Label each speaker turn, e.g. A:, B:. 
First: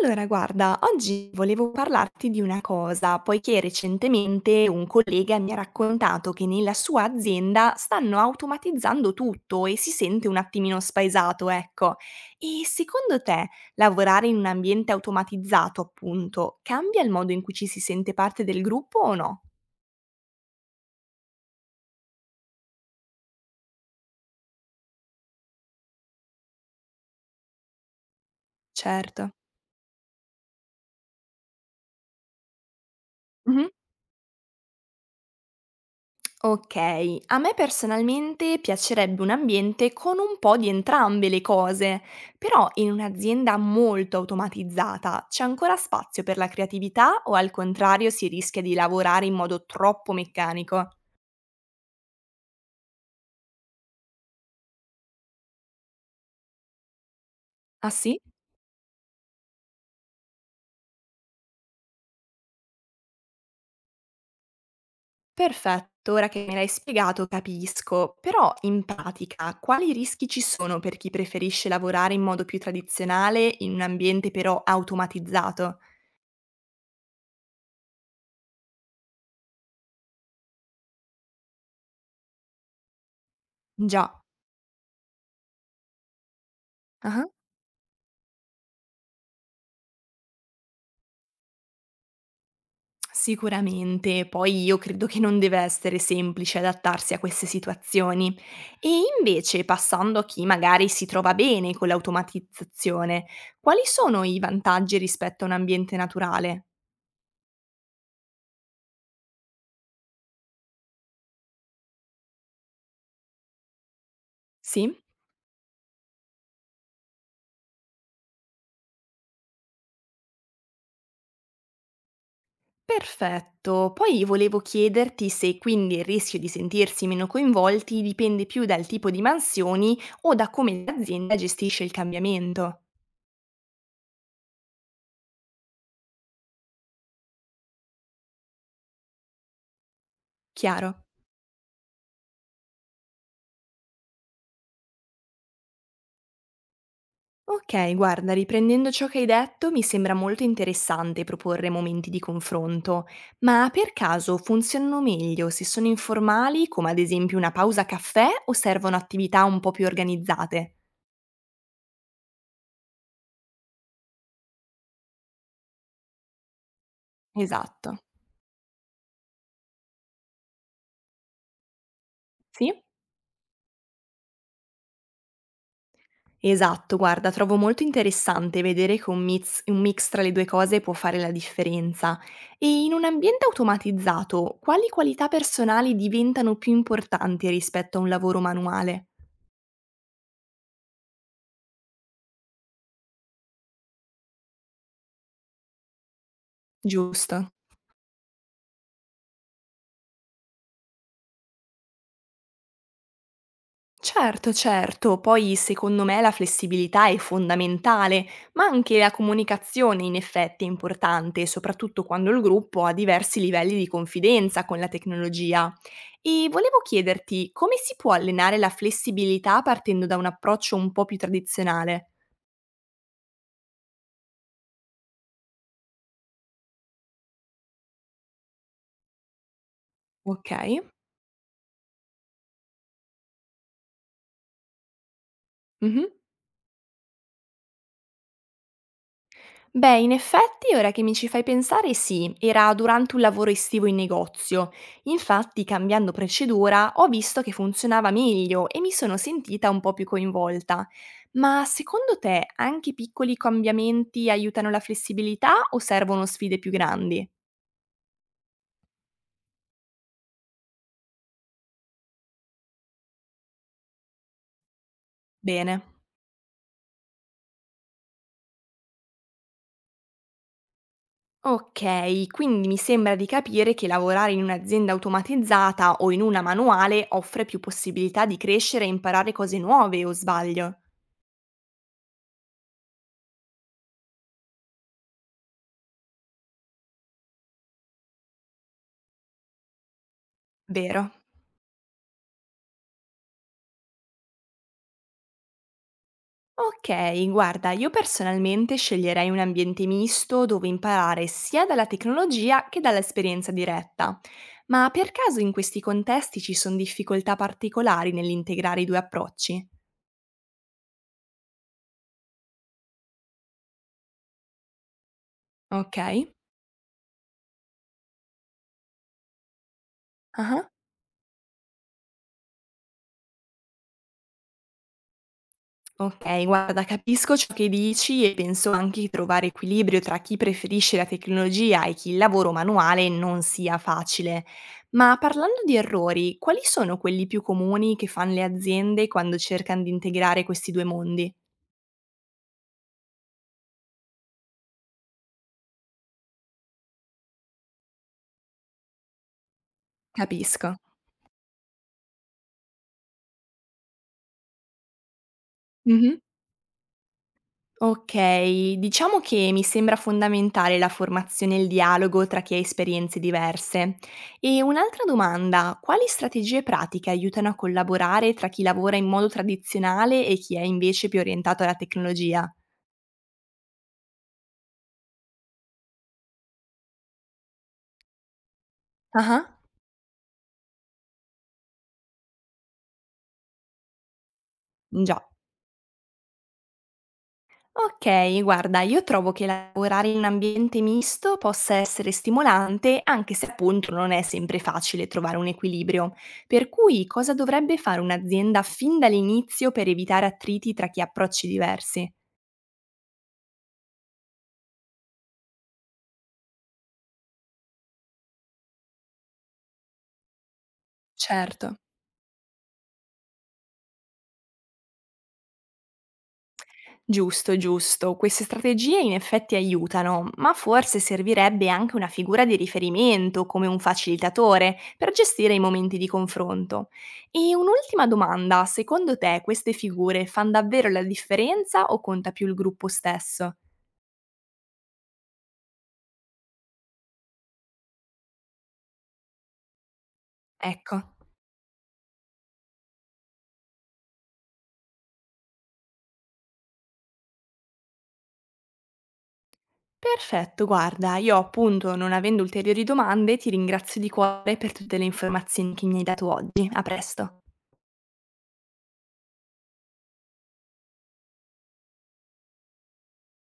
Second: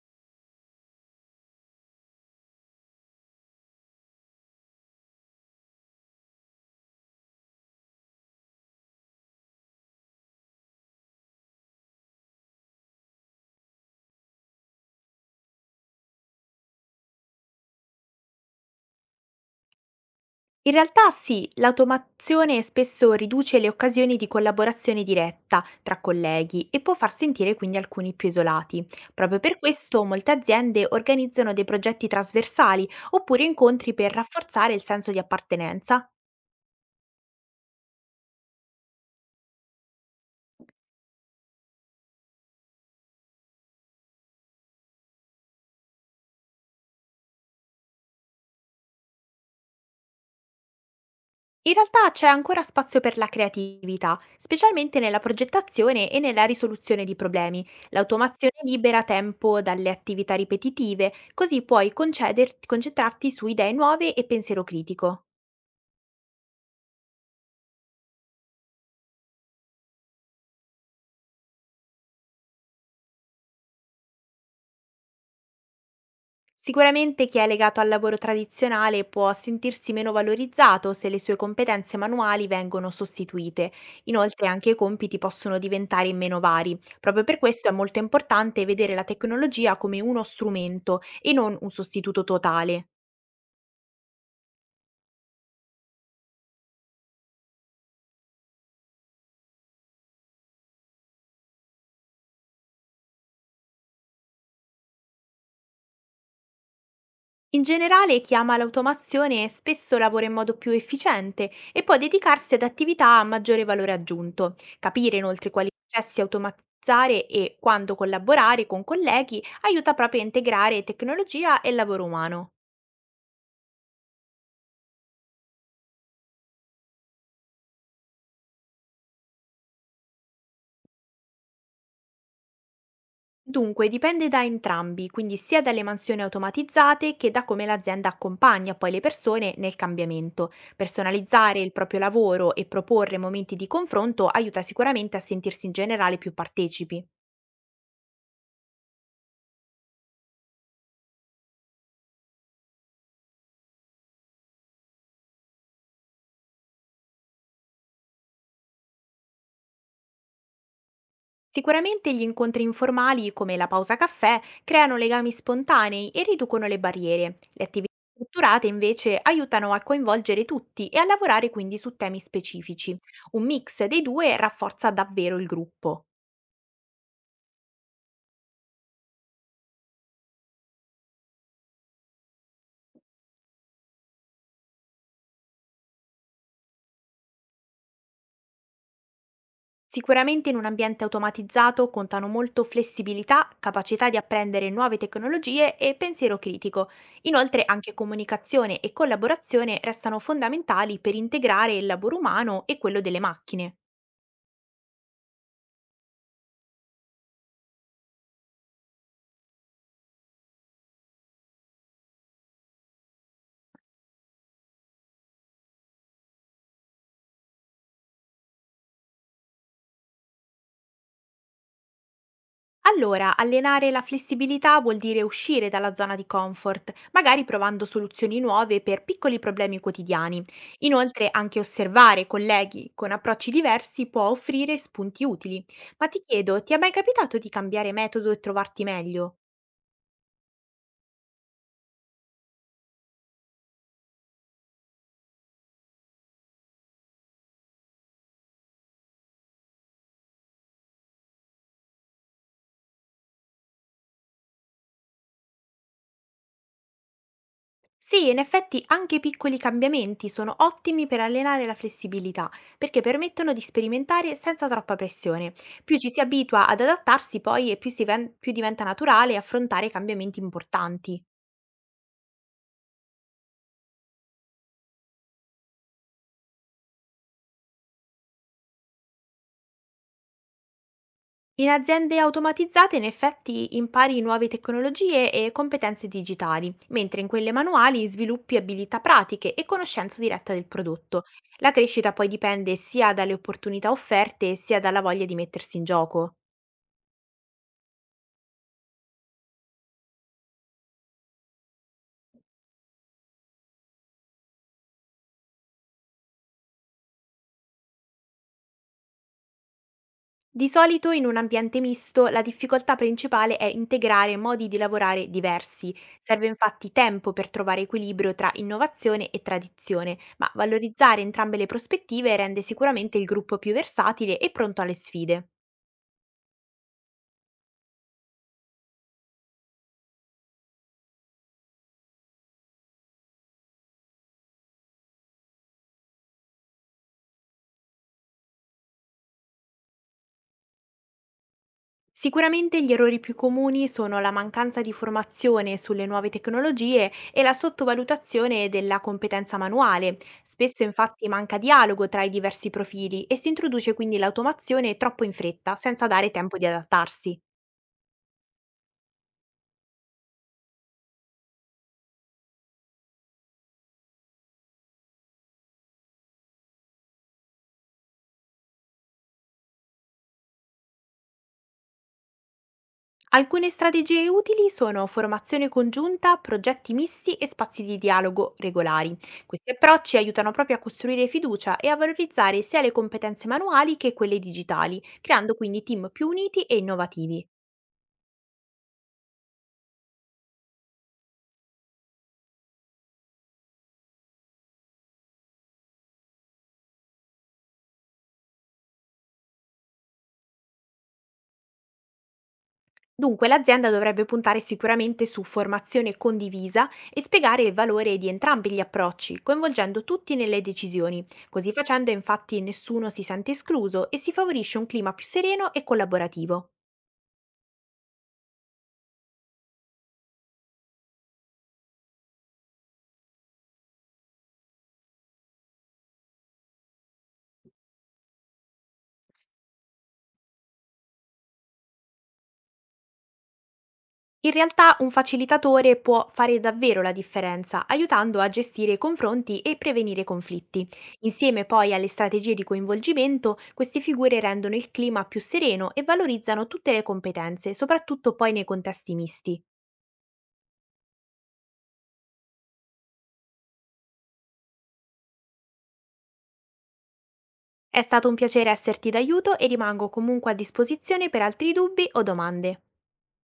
A: Allora, guarda, oggi volevo parlarti di una cosa, poiché recentemente un collega mi ha raccontato che nella sua azienda stanno automatizzando tutto e si sente un attimino spaesato, ecco. E secondo te, lavorare in un ambiente automatizzato, appunto, cambia il modo in cui ci si sente parte del gruppo o no?
B: In realtà sì, l'automazione spesso riduce le occasioni di collaborazione diretta tra colleghi e può far sentire quindi alcuni più isolati.
A: Certo.
B: Proprio per questo molte aziende organizzano dei progetti trasversali oppure incontri per rafforzare il senso di appartenenza.
A: Ok, a me personalmente piacerebbe un ambiente con un po' di entrambe le cose, però in un'azienda molto automatizzata c'è ancora spazio per la creatività o al contrario si rischia di lavorare in modo troppo meccanico?
B: In realtà c'è ancora spazio per la creatività, specialmente nella progettazione e nella risoluzione di problemi.
A: Ah sì?
B: L'automazione libera tempo dalle attività ripetitive, così puoi concentrarti su idee nuove e pensiero critico.
A: Perfetto, ora che me l'hai spiegato capisco, però in pratica quali rischi ci sono per chi preferisce lavorare in modo più tradizionale in un ambiente però automatizzato?
B: Sicuramente chi è legato al lavoro tradizionale può sentirsi meno valorizzato se le sue competenze manuali vengono sostituite.
A: Già.
B: Inoltre anche i compiti possono diventare meno vari. Proprio
A: Ah.
B: per questo è molto importante vedere la tecnologia come uno strumento e non un sostituto totale.
A: Sicuramente, poi io credo che non deve essere semplice adattarsi a queste situazioni. E invece, passando a chi magari si trova bene con l'automatizzazione, quali sono i vantaggi rispetto a un ambiente naturale?
B: In generale chi ama l'automazione spesso lavora in modo più efficiente e può dedicarsi ad attività a maggiore valore aggiunto.
A: Sì?
B: Capire inoltre quali processi automatizzare e quando collaborare con colleghi aiuta proprio a integrare tecnologia e lavoro umano.
A: Perfetto. Poi volevo chiederti se quindi il rischio di sentirsi meno coinvolti dipende più dal tipo di mansioni o da come l'azienda gestisce il cambiamento.
B: Dunque dipende da entrambi, quindi sia dalle mansioni automatizzate che da come l'azienda accompagna poi le persone nel cambiamento.
A: Chiaro?
B: Personalizzare il proprio lavoro e proporre momenti di confronto aiuta sicuramente a sentirsi in generale più partecipi.
A: Ok, guarda, riprendendo ciò che hai detto, mi sembra molto interessante proporre momenti di confronto, ma per caso funzionano meglio se sono informali, come ad esempio una pausa caffè, o servono attività un po' più organizzate?
B: Sicuramente gli incontri informali, come la pausa caffè, creano legami spontanei e riducono le barriere. Le attività
A: Esatto.
B: strutturate invece aiutano a coinvolgere tutti e a lavorare quindi su temi
A: Sì?
B: specifici. Un mix dei due rafforza davvero il gruppo.
A: Esatto, guarda, trovo molto interessante vedere che un mix tra le due cose può fare la differenza. E in un ambiente automatizzato, quali qualità personali diventano più importanti rispetto a un lavoro manuale?
B: Sicuramente in un ambiente automatizzato contano molto flessibilità, capacità di apprendere nuove tecnologie e pensiero critico.
A: Giusto.
B: Inoltre anche comunicazione e collaborazione restano fondamentali per integrare il lavoro umano e quello delle macchine.
A: Certo, certo, poi secondo me la flessibilità è fondamentale, ma anche la comunicazione in effetti è importante, soprattutto quando il gruppo ha diversi livelli di confidenza con la tecnologia. E volevo chiederti come si può allenare la flessibilità partendo da un approccio un po' più tradizionale?
B: Allora, allenare la flessibilità vuol dire uscire dalla zona di comfort, magari provando soluzioni nuove per piccoli problemi quotidiani.
A: Ok.
B: Inoltre, anche osservare colleghi con approcci diversi può offrire spunti utili.
A: Mhm.
B: Ma ti chiedo, ti è mai capitato di cambiare metodo e trovarti meglio?
A: Beh, in effetti, ora che mi ci fai pensare, sì, era durante un lavoro estivo in negozio. Infatti, cambiando procedura, ho visto che funzionava meglio e mi sono sentita un po' più coinvolta. Ma secondo te anche piccoli cambiamenti aiutano la flessibilità o servono sfide più grandi?
B: Sì, in effetti anche piccoli cambiamenti sono ottimi per allenare la flessibilità, perché permettono di sperimentare senza troppa pressione.
A: Bene.
B: Più ci si abitua ad adattarsi poi e più, più diventa naturale affrontare cambiamenti importanti.
A: Ok, quindi mi sembra di capire che lavorare in un'azienda automatizzata o in una manuale offre più possibilità di crescere e imparare cose nuove, o sbaglio?
B: In aziende automatizzate in effetti impari nuove tecnologie e competenze digitali, mentre in quelle manuali sviluppi abilità pratiche e conoscenza diretta del
A: Vero.
B: prodotto. La crescita poi dipende sia dalle opportunità offerte sia dalla voglia di mettersi in gioco.
A: Ok, guarda, io personalmente sceglierei un ambiente misto dove imparare sia dalla tecnologia che dall'esperienza diretta. Ma per caso in questi contesti ci sono difficoltà particolari nell'integrare i due approcci?
B: Di solito in un ambiente misto la difficoltà principale è integrare modi di lavorare diversi.
A: Ok.
B: Serve infatti tempo per trovare equilibrio tra innovazione e tradizione, ma
A: Ah.
B: valorizzare entrambe le prospettive rende sicuramente il gruppo più versatile e pronto alle sfide.
A: Ok, guarda, capisco ciò che dici e penso anche che trovare equilibrio tra chi preferisce la tecnologia e chi il lavoro manuale non sia facile. Ma parlando di errori, quali sono quelli più comuni che fanno le aziende quando cercano di integrare questi due mondi?
B: Sicuramente gli errori più comuni sono la mancanza di formazione sulle nuove tecnologie e la sottovalutazione della competenza manuale.
A: Capisco.
B: Spesso infatti manca dialogo tra i diversi profili e si introduce quindi l'automazione troppo in fretta, senza
A: Mh-mh.
B: dare tempo di adattarsi.
A: Okay, diciamo che mi sembra fondamentale la formazione e il dialogo tra chi ha esperienze diverse. E un'altra domanda, quali strategie pratiche aiutano a collaborare tra chi lavora in modo tradizionale e chi è invece più orientato alla tecnologia?
B: Alcune strategie utili sono formazione congiunta, progetti misti e spazi di dialogo regolari.
A: Ah-ah.
B: Questi approcci aiutano proprio a costruire fiducia e a valorizzare sia le competenze manuali che quelle digitali,
A: Già.
B: creando quindi team più uniti e innovativi.
A: Okay, guarda, io trovo che lavorare in un ambiente misto possa essere stimolante, anche se appunto non è sempre facile trovare un equilibrio. Per cui cosa dovrebbe fare un'azienda fin dall'inizio per evitare attriti tra chi ha approcci diversi?
B: Dunque, l'azienda dovrebbe puntare sicuramente su formazione condivisa e spiegare il valore di entrambi gli approcci, coinvolgendo tutti nelle decisioni.
A: Certo.
B: Così facendo, infatti, nessuno si sente escluso e si favorisce un clima più sereno e collaborativo.
A: Giusto, giusto. Queste strategie in effetti aiutano, ma forse servirebbe anche una figura di riferimento, come un facilitatore, per gestire i momenti di confronto. E un'ultima domanda, secondo te queste figure fanno davvero la differenza o conta più il gruppo stesso?
B: In realtà, un facilitatore può fare davvero la differenza, aiutando a gestire i confronti e prevenire conflitti.
A: Ecco.
B: Insieme poi alle strategie di coinvolgimento, queste figure rendono il clima più sereno e valorizzano tutte le competenze, soprattutto poi nei contesti misti.
A: Perfetto, guarda, io appunto, non avendo ulteriori domande, ti ringrazio di cuore per tutte le informazioni che mi hai dato oggi. A presto.
B: È stato un piacere esserti d'aiuto e rimango comunque a disposizione per altri dubbi o domande.